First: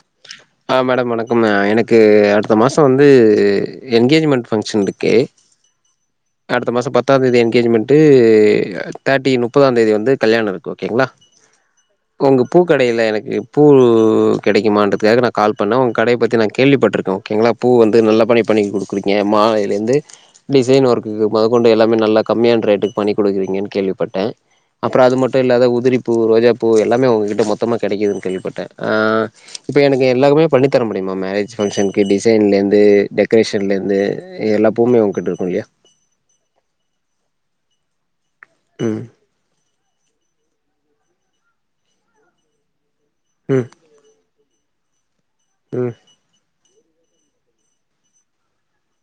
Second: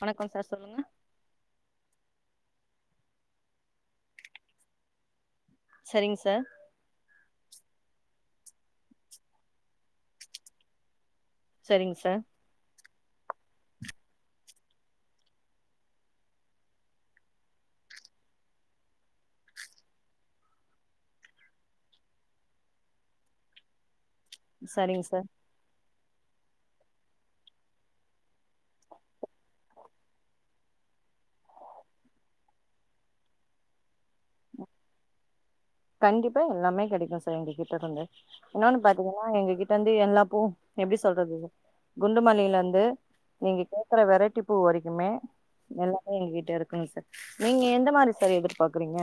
வணக்கோ சார் ஆ சொல்லுங்க மேடம் வணக்கம் எனக்கு அடுத்த மாசோ வந்து எனங்கேஜ்மெண்ட் ஃபங்க்ஷன்ருக்கு சரிங்க சார் அடுத்த மாசோ பத்தா தேதி எனாகேஜ்மென்ட்டு தேட்டி முப்பதா தேதி வந்து கல்யாணோ இருக்கு ஓகேங்ளா சரிங்க சார் ஒங்க பூ கடைல எனக்கு பூ கெடைக்குமான்றதுக்காக நா கால் பண்ணே உங்க கடைய பத்தி நா கேள்விப்பட்ருக்கோ ஓகேங்ளா பூ வந்து நல்லா பண்ணி பண்ணி குடுக்றிங்க மாலைலருந்து டிசைன் ஒர்க் இங்கு மொத கொண்டு எல்லாமே நல்ல கம்மியான ரேட்டுக்கு பண்ணி குடுக்கறீங்கன் கேள்விபட் ட்டே அப்புறோ சரிங்க அது சார் மட்டு இல்லாத உதிரி பூ ரோஜா பூ எல்லாமே உங்ககிட்ட மொத்தமா கெடைக்குதுன்னு கேள்விப்பட்டே அஹ் இப்போ எனக்கு எல்லாமே பண்ணி தர முடியுமா மேரேஜ் ஃபங்ஷன்க்கு டிசைன்லருந்து டெக்ரேஷன்லருந்து எல்லா பூ மே உங்கிட்ட இருக்கு இல்லயா கண்டிப்பா எல்லாமே கெடைக்கு சார் எங்க கிட்ட இருந்து இன்னொன்னு ம் பாத்தீங்கன்னா எங்க கிட் ட்ட வந்து எல்லா பூ எப்டி சொல்றது குண்டு மல்லில இருந்து நீங்க ம் கே க்கற வெரைட்டி பூ வரைக்குமே ம் எல்லாமே ஏங்கிட்ட இருக் குங் சார் நீங்க எந்த மாரி சார் எதிர்பாக்குறீங்க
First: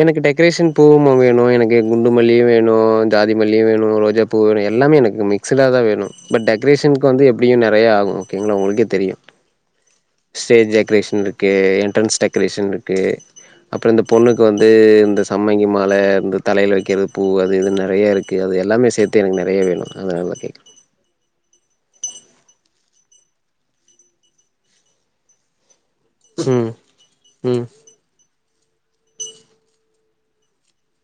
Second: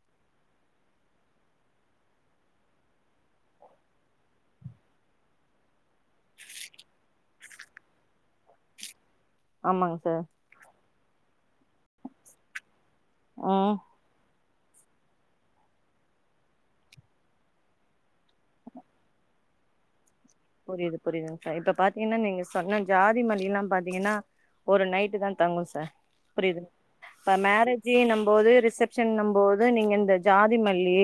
எனக்கு டெக்கரேஷன் பூவும் வேணு எனக்கு குண்டு மல்லியு வேணு ஜாதி மல்லியு வேணு ரோஜா பூ வேணு எல்லாமே எனக்கு மிக்ஸ்டுடாதா வேணு பட் டெக்ரேஷனுக்கு வந்து எப்டியு நெறயா ஆகு ஓகேங்களா உங்களுக்கே தெரியு ஆமாங்க சார் ஸ்டேஜ் டெக்ரேஷன் இருக்கு என்ட்ரன்ஸ் டெக்கரேஷன் இருக்கு ம் அப்ற இந்த பொண்ணுக் கு வந்து இந்த சம்மங்கி மால இந்த தலையில வைக்கிற பூ அது இதுனு நெறயா இருக்கு அது எல்லாமே சே த்து எனக்கு நெறயா வேணு அதனாலதா கே புரியுது புரியுதுங்க சார் இப்ப பாத்தீங்கன்னா நீங்க சொன்ன ஜாதி மல்லி எல்லா பாத்தீங்கன்னா ஒரு நைட்டுதா தங்கு சார் புரியுதுங் ம் இப்ப ம் மேரேஜின்னும்போது ரிசப்ஷன்னு போது நீங்க இந்த ஜாதி மல்லி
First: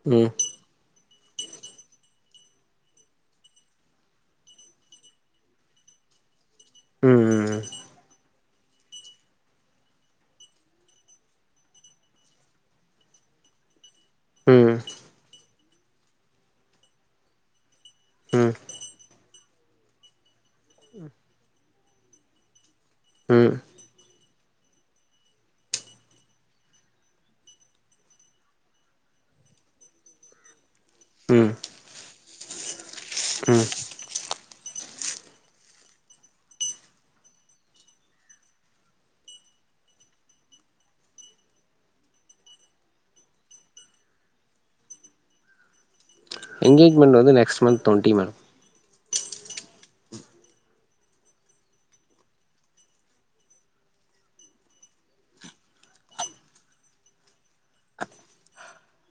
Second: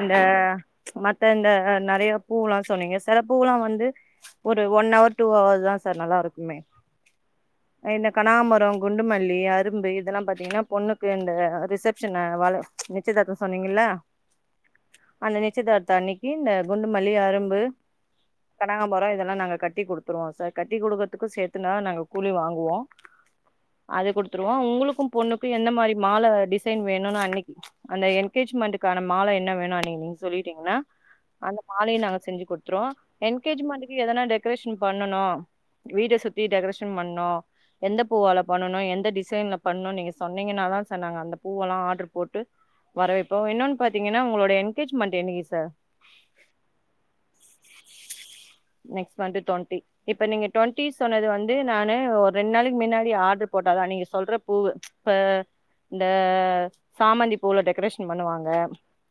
இந்த ம் மத்த இந்த நெறயா பூவெல்லா சொன்னீங்க சில பூவெல்லா வ ந்து ஒரு ஒன் ஹவர் டூ ஹவர்தா சார் நல்லா இருக்குமே ம் ம் இந்த கனகாம்பரம் குண்டுமல்லி அரும்பு இதெல்லா பாத்தீங்கன்னா பொண்ணுக்கு இந்த ரிசப்ஷனு வழ நிச்சயதார்த்தம் சொன்னீங்கல்ல ம் அந்த நிச்சயதாத்த அன்னைக்கு இந்த குண்டு மல்லி அரும்பு ம் கனகாம்பரம் இதெல்லா நாங்க கட்டி குடுத்துருவோ சார் கட்டி குடுக்கறதுக்கு சேத்துனா நாங்க கூலி வாங்குவோ ம் அது குடுத்துருவோ உங்களுக்கும் பொண்ணுக்கும் எந்த மாரி மால டிசைன் வேணும்னு அன்னைக்கி அந்த என்கேஜ்மெண்ட்டுக்கான மால என்ன வேணு அன்னைக்கி நீ நீங்க சொல்லிட்டீங்கன்னா ம் அந்த மாலைய நாங்க செஞ்சு குடுத்துருவோ ம் என்கேஜ்மெண்ட்க்கு எதனா டெக்கரேஷன் பண்ணனு வீட்ட சுத்தி டெக்கரேஷன் பண்ணு எந்த பூவால பண்ணனு எந்த டிசைன்ல பண்ணணு நீங்க சொன்னீங்கன்னாதா சார் நாங்க அந்த பூவெல்லா ஆர்டர் போட்டு வரவேற்ப்போ இன்னொன்னு பாத்தீங்கன்னா உங்களோட எங்கேஜ்மெண்ட் என்னைக்கி சார் என்கேஜ்மண்ட் வந்து next month twenty madam next month twenty இப்ப நீங்க டுவெண்ட்டி சொன்னது வந்து நானு ஒரு ரெண்டு நாளைக்கு மின்னாடி ஆர்டர் போட்டாதா நீங்க சொல்ற பூவு இப்ப இந்த சாமந்தி பூல டெக்கரேஷன் பண்ணுவாங்க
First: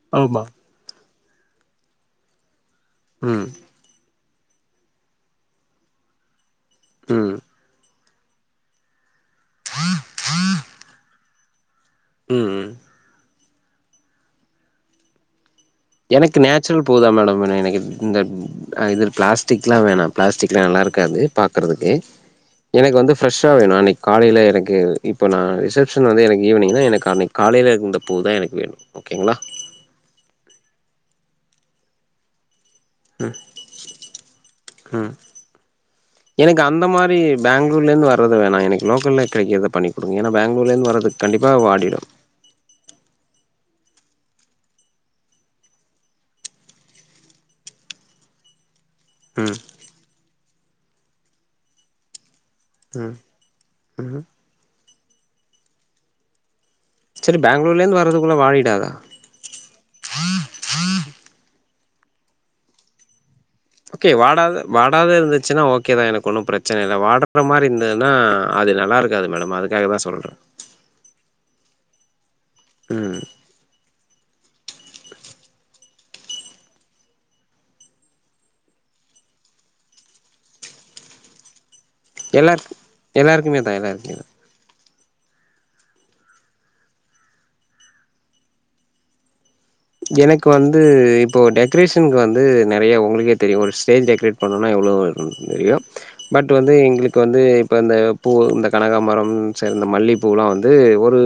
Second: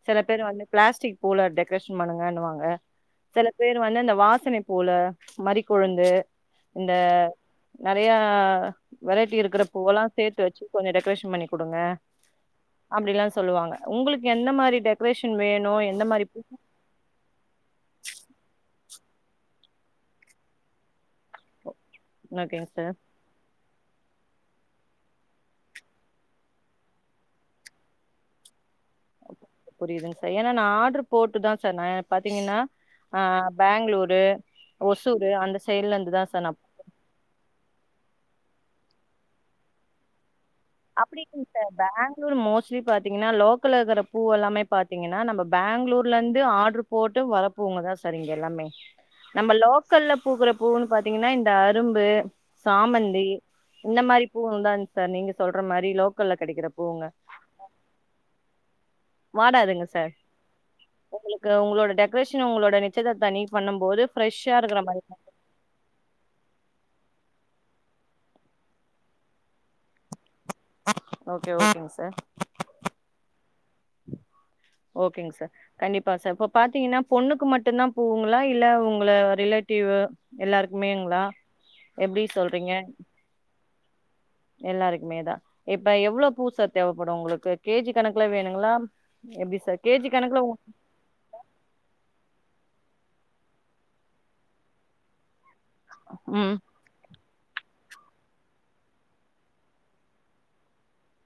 சில பேரு ஆமா வந்து பிளாஸ்டிக் பூவுல டெக்கரேஷன் பண்ணுங்கன்னுவாங்க ம் சில பேர் வந்து அந்த வாசனை பூவுல மறிக்கொழுந்து இந்த ம் நெறையா வெரைட்டி இருக்கிற பூவல்லா சேத்து வச்சு கொஞ்சோ டெக்கரேஷன் பண்ணி குடுங்க ம், ம் அப்டில்லா சொல்லுவாங்க உங்களுக்கு எந்த மாரி டெக்கரேஷன் வேணு எந்த மாரி எனக்கு பூ நேச்சுரல் பூவதா மேடம் வேணு எனக்கு இந்த இது பிளாஸ்டிக்லா வேணா பிளாஸ்டிக்லா நல்லா இருக்காது பாக்குறதுக்கு ஓகேங்க சார் எனக்கு வந்து ஃப்ரெஷா வேணு அன்னைக்கு காலைல எனக்கு இப்போ நா ரிசெப்ஷன் வந்து எனக்கு ஈவினிங்தா எனக்கு அன்னைக் காலைல இருந்த பூ தா எனக்கு வேணு ஓகேங்ளா புரியுதுங் சார் ஏன்னா நான் ஆர்டரு போட்டுதா சார் நா பாத்தீங்கன்னா ஆ பெங்களூரு ம் ஒசூரு அந்த சைடுல இருந்துதா சார் நா எனக்கு அந்த மாரி பேங்களூர்ல இருந்து வர்றது வேணா எனக்கு லோக்கல்ல கெடைக்குறத பண்ணி குடுங்க ஏன்னா பெங்களூர்லருந்து வர்றது அப்டி இல்லைங்க கண்டிப்பா சார் வாடிடு பேங்ளூர் மோஸ்ட்லி பாத்தீங்கன்னா லோக்கல்ல இருக்குற பூ எல்லாமே பாத்தீங்கன்னா நம்ம பேங்ளூர்ல இருந்து ஆட்ரு போட்டு வர்ற பூவுங்கதா சார் இங்க எல்லாமே நம்ம ம் லோக்கல்ல பூக்குற பூவுன்னு பாத்தீங்கன்னா இந்த அரும்பு ம் சாமந்தி இந்த ம் மாரி பூவுங்கதாங்க சார் நீங்க சொல்ற மாரி லோக்கல்ல கொடைக்குற பூவுங்க செரி பேங்களூர்லருந்து வர்றதுக்குள்ள வாடிடாதா வாடாதுங்க சார் உங்களுக்கு உங்களோட டெக்ரேஷன் உங்களோட நிச்சயதார்த்த அன்னிக்கு பண்ணும் போது ஃப்ரெஷ்ஷா இருக்குற மாரிதா ச்சின்னா ஓகே தா எனக்கு ஒன்னு பிரச்சனை இல்ல வாடுற மாரி இருந்ததுன்னா அது நல்லா இருக்காது மேடம் அதுக்காக தா சொல்றே ஓகே ஓகேங்க சார் ம் ஓகேங்க சார் கண்டிப்பா சார் இப்ப பாத்தீங்கன்னா பொண்ணுக்கு மட்டுந்தா பூவுங்களா இல்ல உங்கள ரிலேட்டிவு எல்லாருக்குமேங்களா எப்டி எல்லாருக் சொல்றீங்க எல்லாருக்குமே தா எல்லாருக்குமே எல்லாருக்குமே தா இப்ப எவ்ளவு பூ சார் தேவப்படு உங்களுக்கு கேஜி கணக்குல வேணுங்களா எப்டி சார் கேஜி கணக்குல எனக்கு உ வந்து இப்போ டெக்ரேஷ்னக்கு வந்து நெறையா உங்களுக்கே தெரியு ஒரு ஸ்டேஜ் டெக்ரேட் பண்ணணுன்னா எவ்ளோ வேணுன்னு தெரியு பட் ம் வந்து எங்களுக் கு வந்து இப்ப இந்த பூ இந்த கனகாம்பரம் சேர்ந்த மல்லிப்பூலா வந்து ஒரு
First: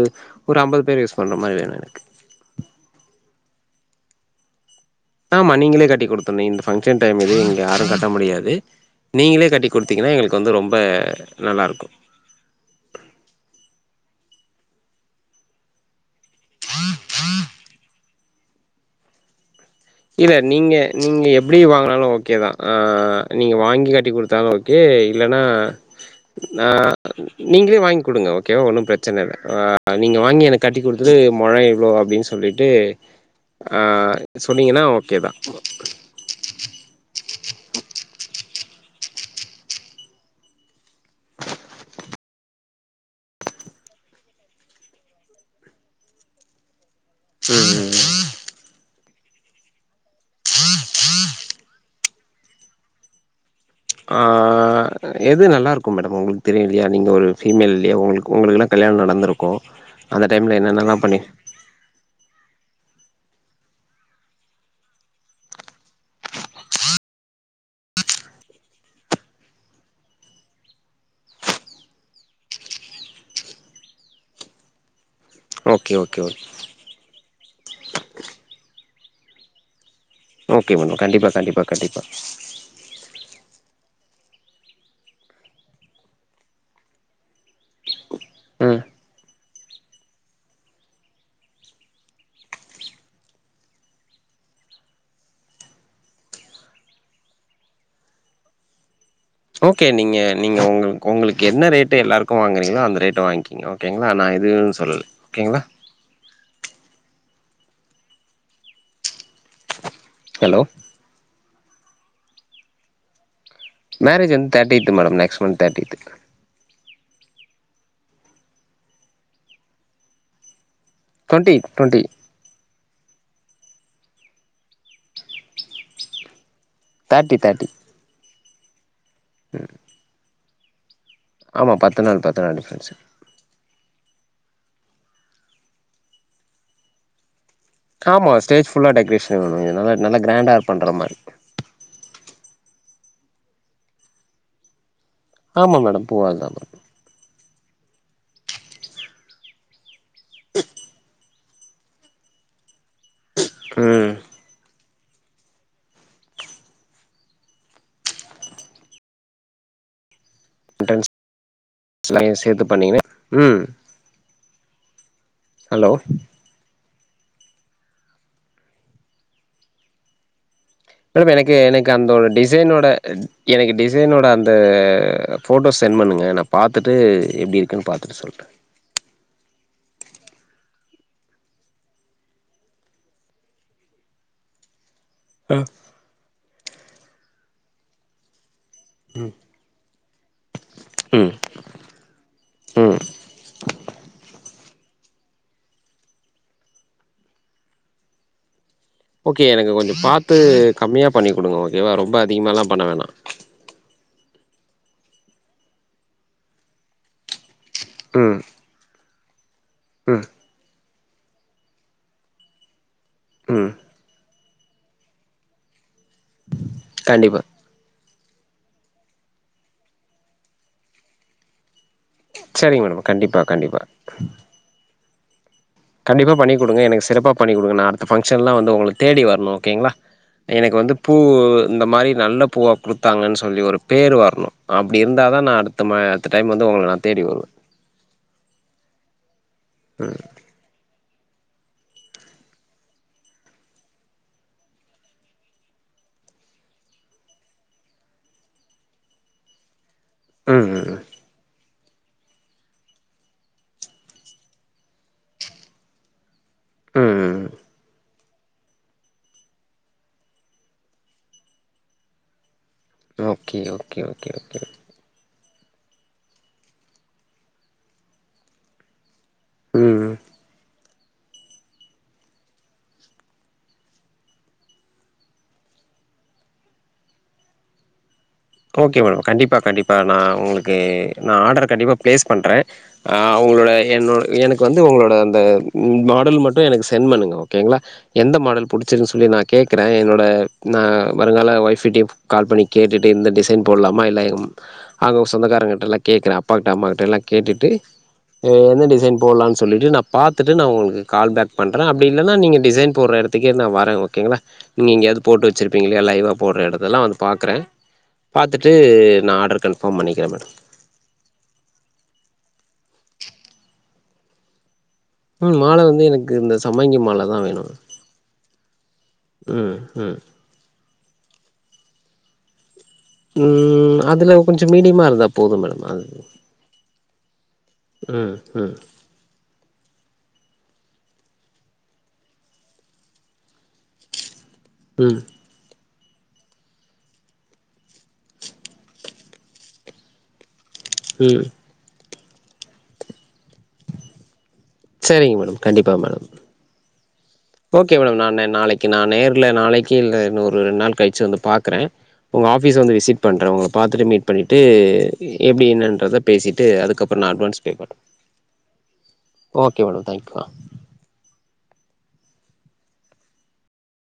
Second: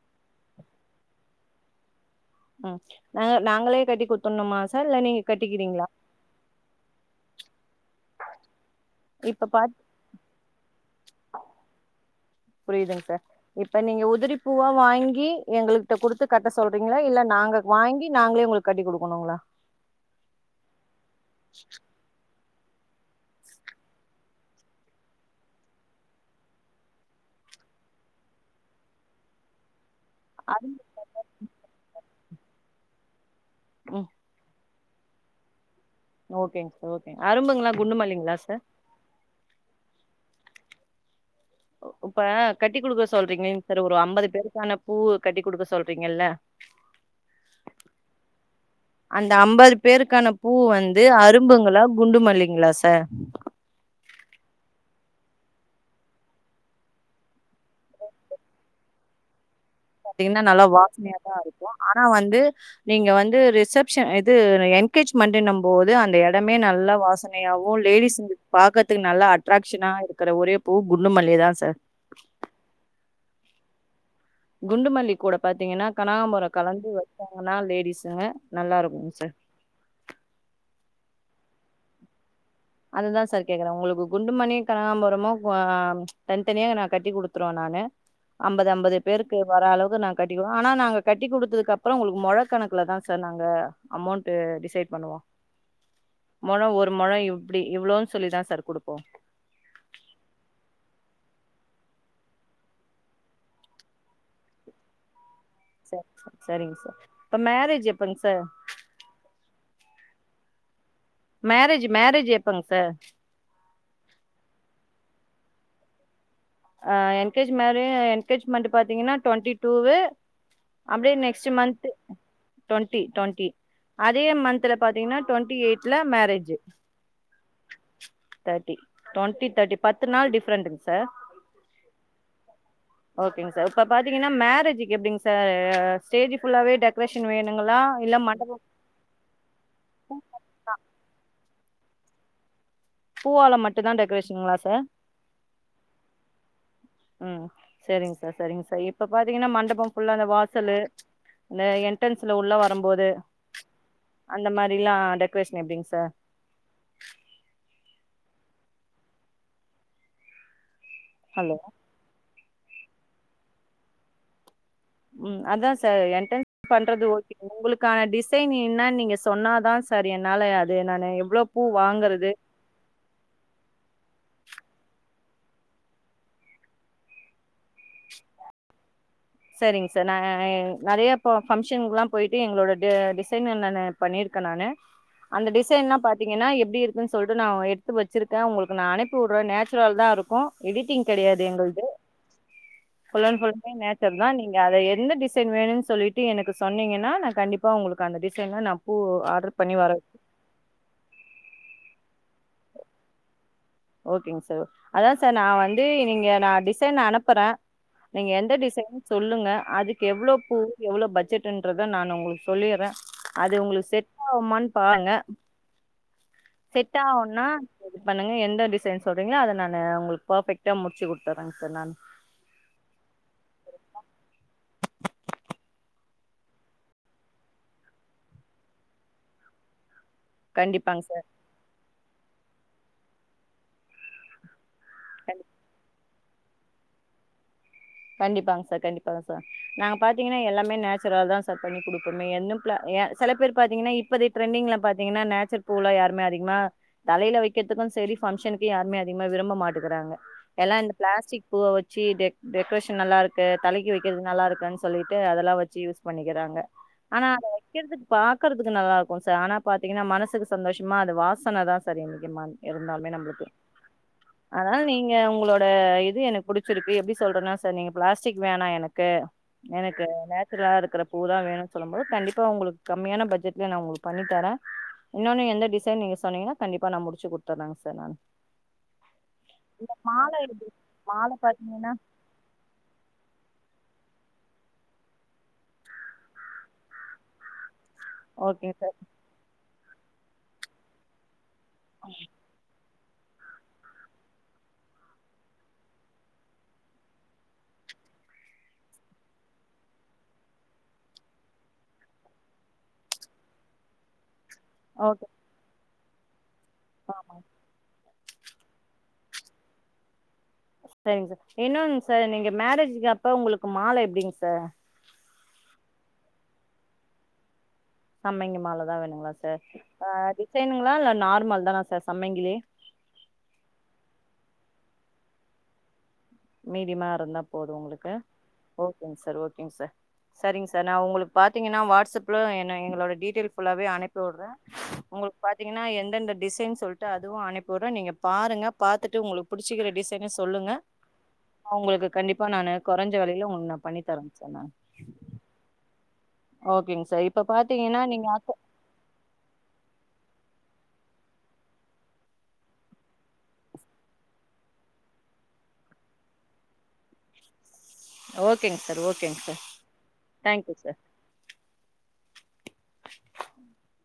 ஒரு அம்பது பேரு யூஸ் பண்ற மாரி வேணு எனக்கு ம் நாங்க நாங்களே கட்டி குடுத்துணுமா சார் இல்ல நீங்க ஆமா நீங்களே கட்டிக்கிறீங்களா கட்டி குடுத்துர்னு இந்த பங்க்ஷன் டைம் இது இங்க யாரும் கட் ட முடியாது நீங்களே இப்ப கட்டி பாத் குடுத்தீங்கன்னா எங்களுக்கு வந்து ரொம்ப நல்லாருக்கு புரியுதுங்க சார் இப்ப நீங்க உதிரி பூவா வாங்கி எங்களுக்கு ட்ட குடுத்து கட்ட சொல்றீங்களா இல்ல நாங்க வாங்கி நாங்களே உங்களுக்கு கட்டி குடுக்கணுங்களா இல்ல நீங்க நீங்க எப்டி வாங்னாலு ஓகே தா ஆ நீங்க வாங்கி கட்டி குடுத் தாலு ஓகே இல்லன்னா நா நீங்களே வாங்கி குடுங்க ஓகேவா ஒன்னு பிரச்சனை இல்ல ஆ ஆ நீங்க வாங்கி எனக்கு அது கட்டி குடுத்துட்டு மொழம் எவ்ளோ அப்டின் சொல்லிட்டு ஆ ம் சொன்னிங்கன்னா ஓகே தா ஓகேங்க சார் ஓகேங்க அரும்புங்களா குண்டுமல்லிங்களா சார் இப்ப கட்டி குடுக்க சொல்றீங்களங்க சார் ஒரு அம்பது பேருக்கான பூ கட்டி குடுக்க சொல்றீங்கல்ல ம் ம் அந்த அம்பது பேருக்கானா பூ வந்து அரும்புங்களா குண்டுமல்லிங்களா சார் ஆ எது நல்லாருக்கு மேடம் உங்களுக்கு தெரியு இல்லயா நீங்க ஒரு ஃபீமேல் இல்லயா உங்களுக்கு உங்களுக்குல்லா கல்யாணோ நடந்துருக் கு அந்த டைம்ல என்னென்னல்லா பண்ணி வோ ஆனா வந்து நீங்க வந்து ரிசப்ஷன் இது என்கேஜ்மண்ட்ன்னு போது அந்த இடமே நல்லா வாசனை யாவு லேடிஸ்ங்களுக்கு பாக்கதுக்கு நல்லா அட்ராக்ஷனா இருக்குற ஒரே பூ குண்டுமல்லி தா சார் குண்டுமல்லி கூட பாத்தீங்கன்னா ஓகே ஓகே ஓகே கனாகம்பரோ கலந்து வச்சாங்கன்னா லேடிஸுங்க நல்லா இருக்குங்க சார் ஓகே மேடம் கண்டிப்பா கண்டிப்பா கண்டிப்பா அததா சார் கேக்குறே உங்களுக்கு குண்டு மணியு கனகாம்பரமோ அ தனித்தனியா நா கட்டி குடுத்துருவே நானு அம்பது ம் அம்பது பேருக்கு வர்ற அளவுக்கு நாங்க கட்டி குடு ஆனா நாங்க கட்டி குடுத்ததுக்கு அப்றோ ஒங்களுக்கு மொழக்கணக்குல தா சார் நாங்க அமௌண்ட்டு டிசைட் பண்ணுவோ மொழோ ஒரு மொழோ இப்டி இவ்ளோவுன்னு சொல்லிதா சார் குடுப்போ ஓகே நீங்க நீங்க உங்களுக்கு உங்களுக்கு என்ன ரேட்டு எல்லாருக்கு வாங்குறீங்களோ அந்த ரேட்ட வாங்கிக்கிங்க ஓகே ஓகேங்களா நா எதுவுனு சொல்லல ஓகேங்களா செரி ச செரிங்க சார் இப்ப மேரேஜ் எப்பங் சார் ஹலோ மேரேஜ் மேரேஜ் எப்பங் சார் மேரேஜ் வந்து தேர்ட்டியத் மேடம் நெக்ஸ்ந்த் தேர்ட்டியத் ஆ என்கேஜ்ம என்கேஜ்மெண்ட் பாத்தீங்கன்னா டுவெண்டி டூவு அப்டியே next twenty month twenty twenty twenty அதே மந்த் [unintelligible] பாத்தீங்கன்னா டுவென்ட்டி எயிட்ல marriage thirty thirty thirty twenty thirty பத்து நாள் டிஃப்ரெண்ட்டுங்க சார் ஆமா பத்து நாள் பத்து நாள் டிஃப்ரென்சுங்க ஓகேங்க சார் இப்ப பாத்தீங்கன்னா மேரேஜக்கு எப்டிங்க சார் ஸ்டேஜ் ஃபுல்லவே டெக் டெக்கரேஷன் வேணுங்களா இல்ல [inaudible] ஆமா ஸ்டேஜ் ஃபுல்லா டெக்கரேஷன் வேனு [unintelligible] நல்லா கிராண்டா பண்ற மாரி பூவால மட்டுதா டெக்கரேஷன்கங்களா சார் ஆமா மேடம் பூவா தா மேடம் ம் செரிங்க சார் செரிங்க சார் இப்ப பாத்தீங்கன்னா மண்டப ஃபுல்லா அந்த வாசலு இந்த என்ட்ரன்ஸ்ல உள்ள வரும்போது ம் அந்த மாரி எல்லா டெக்ரேஷன் எப்டிங்க சார் என்ட்ரன்ஸ் ஹலோ [unintelligible] சேத்து பண்ணீங்கன்னா ம் ம் அதா ஹலோ சார் என்ட்ரன்ஸ் பண்றது ஓகே உங்களுக்கான டிசைன் என்னு நீங்க சொன்னாதா சார் என்னால து நானு மேடம் எவ்ளோ எனக்கு பூ எனக்கு அந்தோட வாங்குறது டிசைனோட எனக்கு டிசைனோட அந்த போட்டோஸ் சென்ட் பண்ணுங்க நா பாத்திட்டு எப்டி இருக்குன்னு பாத் சொல்றே செரிங்க சார் நா நெறையா இப்ப பங்க்ஷனுக்கெல்லா போயிட்டு எங்களோட டிசைன் நானு பண்ணியிருக்கே நானு அந்த ஆ டிசைன்ல பாத்தீங்கன்னா எப்படி இருக்குன்னு சொல்லிட்டு நா எடுத்து வெச்சிருக்கே உங்களுக் கு நா அனுப்பி விட்றே நேச்சுரல் தா இருக்கு எடிட்டிங் ம் கெடையாது எங்கள்து ம் ஃபுல் அன்ட் ஃபுல்லுமே நேச் தா நீங்க அத எந்த டிசைன் வேணுனு சொல்லிட்டு எனக்கு சொன்னீங்கன்னா நா கண்டிப்பா உங்களுக்கு அந்த டிசைன்ல நா பூ ஆர்டர் பண்ணி வர த்து கம்மியாக பண்ணி குடுங்க ஓகேவா ரொம்ப அதிகமாலா பண்ண வேணா ஓகேங்க சார் அதா சார் நா வந்து நீங்க நா டிசைன் அனுப்புறே நீங்க ம் எந்த டிசைன்னு சொல்லுங்க அதுக்கு ம் எவ்ளோ பூ எவ்ளோ பட்ஜெட்ன்றத நா உங்களுக்கு சொல்லிறே அது ம் உங்களுக்கு செட் ஆகுமான்னு பாருங்க செட் கண்டிப்பா ஆகுன்னா இது பண்ணுங்க எந்த டிசைன் சொல்றீங்களோ அத நானு உங்களுக்கு பர்ஃபெக்டா முடிச்சு குடுத்துறே சார் நானு செரிங்க மேடம் கண்டிப்பா கண்டிப்பா கண்டிப்பா பண்ணி குடுங்க எனக்கு சிறப்பாக பண்ணி குடுங்க நா அடுத்த ஃபக்ஷன்லா வந்து உங்களுக்கு தேடி வரணு ஓகேங்களா எனக்கு வந்து கண்டிப்பாங்க பூ சார் இந்த மாரி நல்ல பூவா கொடுத்தாங்கன் சொல்லி ஒரு பேர் வரணோ அப்படி இருந்தா தா நா அடுத்த ம அடுத்த டைம் வந்து உங்கள நா தேடி வருவே கண்டிப்பாங்க சார் கண்டிப்பா சார் நாங்க பாத்தீங்கன்னா எல்லாமே நேச்சுரல் தா ஸார் பண்ணி கொடுப்போ என்னப் பிளா செல பேர் பாத்தீங்கன்னா இப்ப டிரெண்டிங்ல பாத்தீங்கன்னா நேச்சர் பூல யாருமே அதிகமா தலையல வெக்கிறதுமே சரி ஃபங்க்ஷனுக்ககூ யாரூமே அதிக விரும்ப மாட்டுகுறாங்க ம் எல்லா இந் ம் பிளாஸ்டிக் பூ வெச்சு டெ டெக்ரேஷ் நல்லா இருக்கே தலைக்கி வைக்கிறது நல்லா இருக்கேன் சொல்லிட்டு அதெல்லாம் வெச்சு யூஸ் பண்ணிக்கிறாங்க ம் ஆனா ம் அத வைக்கரதுக் பாக்குறதுக்கு நல்லா இருக்கூ சார் ஆனா பாத்தீங்ன்னா மனசுக்கு சந்தோஷமா அது வாசனை தா சார் முக்கியமானது இருந்தாமே ம் நம்மளுக்கு ஓகே ஓகே ஓகே ஓகே அதால நீங்க உங்களோட் இது எனக்கு புடிச்சிருக்கு எப்படி சொல்றேன்னா சார் நீங்க பிளாஸ்டிக் வேணா எனக்கு ம் எனக்கு ம் நேச்சுரலா இருக்கறப் பூ தா வேணூ சொல்லும்போது கண்டிப்பா உங்களுக்கு கம்மியான பட்ஜெட்ல நா உங்களுக்கு பண்ணி தரே இன்னொன்னு எந்த டிசைன் நீங்க சொன்னீங்கன்னா கண்டிப்பா நா முட்ச்சீ குடுத்துர்ரங்க சார் நானு ஓகே மேடம் கண்டிப்பா இந்த கண்டிப்பா நா மால எப்டி உங்களுக்கு மால நா ஆர்டர பாத்தீங்கன்னா கண்டிப்பா ப்ளேஸ் பண்றே ஆ உங்களோட என்னோட எனக்கு வந்து உங்களோட அந்த மாடல் மட்டூ எனக்கு சென்ட் பண்ணுங்க ஓகேங்களா எந்த மாடல் ஓகேங்க சார் புடிச்சிருக்கு சொல்லி நா கேக்குற என்னோட நா வருங்கால ஒய்ஃப்ட்டயூ கால் பண்ணி கேட்டுட் இந்த டிசைன் போட்லாமா இல்ல எங் அவுங்க சொந்தகாரங்கிட்ட லா கேக்குற அப்பாட்ட அம்மாக்கிட்ட லா கேட்டுட்டு எந்த டிசைன் போட்லா சொல்லிட்டு நா பாத்துட்டு நா உங்களுக்கு கால் பேக் பண்ற அப்படி இல்லனா நீங்க டிசைன் போட்ற இடத் இடத்துக்கே நா வரோ ஓகேங்களா நீங்க ‌அத் ஓகே போட்டு வச்சிருப்பீங்கில்லையா லைவ்வா போடுற இடத்துல்லா வந்து பாக்குறோ பாத்துட்டு நா ஆர்டர் கன்ஃபார்ம் பண்ணிக்கிறோ மேடம் சரிங்க இன்னொன்னு சார் நீங்க மேரேஜ்க அப்ப உங்களுக்கு மால எப்டிங்க சார் ம் மால வந்து எனக்கு இந்த சம்பங்கி மாலை தா வேணூ சம்பங்கி மால தா வேணுங்ளா சார் ஆ ம் டிசைனுங்ளா இல்ல நார்மல் தானா சார் சம்பங்கிலே ம் அதுல கொஞ்சொ மீடிமா இருந்தா போதூ மேடம் அது மீடிமா இருந்தா போது உங்களுக்கு ம் ம் ஓகேங் சார் ஓகேங் சார் சரிங் சார் நா உங்களுக் பாத்திங்ன்னா வாட்ஸ்ப்ல என்ன எங்களோட டீடெயில் புல்லாவே அனுப் சுட்றே ம் உங்களுக் பாத்தீங்கன்னா எந்தெந்த டிசைன் சொல்லிட்டு அதுவூ அனுப்பி உட்றோ நீங்க பாருங்க பாத்துட்டு உங்களுக்கு புடிச்சிக்கிற டிசைன சொல்லுங்க ம் அவங்களுக்கு கண்டிப்பா நானு கொறைஞ்ச வெலயில உங் நா பண்ணி தரோ சார் நானூ சரிங்க மேடம் கண்டிப்பா மேடம் ஓகேங்க சார் இப்ப பாத்தீங்கன்னா நீங்க அசப் கே நா நேர்ல நாளைக்கு இல்ல இன்னூ ஒரு ரெண்ட் நாள் கழிச்சு வந்து பாக்குறே உங்க ஆஃபீஸ வந்து விசிட் பண்றே உங்கள பாத்துட்டு மீட் பண்ணிட்டு எப்டி என்னன்றத பேசிட்டு அதுக்கப்புறோ நா அட்வான்ஸ் பே பண் ஓகேங்க சார் ஓகேங்க சார் தேங்க்யூ ஆ தேங்க் யூ சார்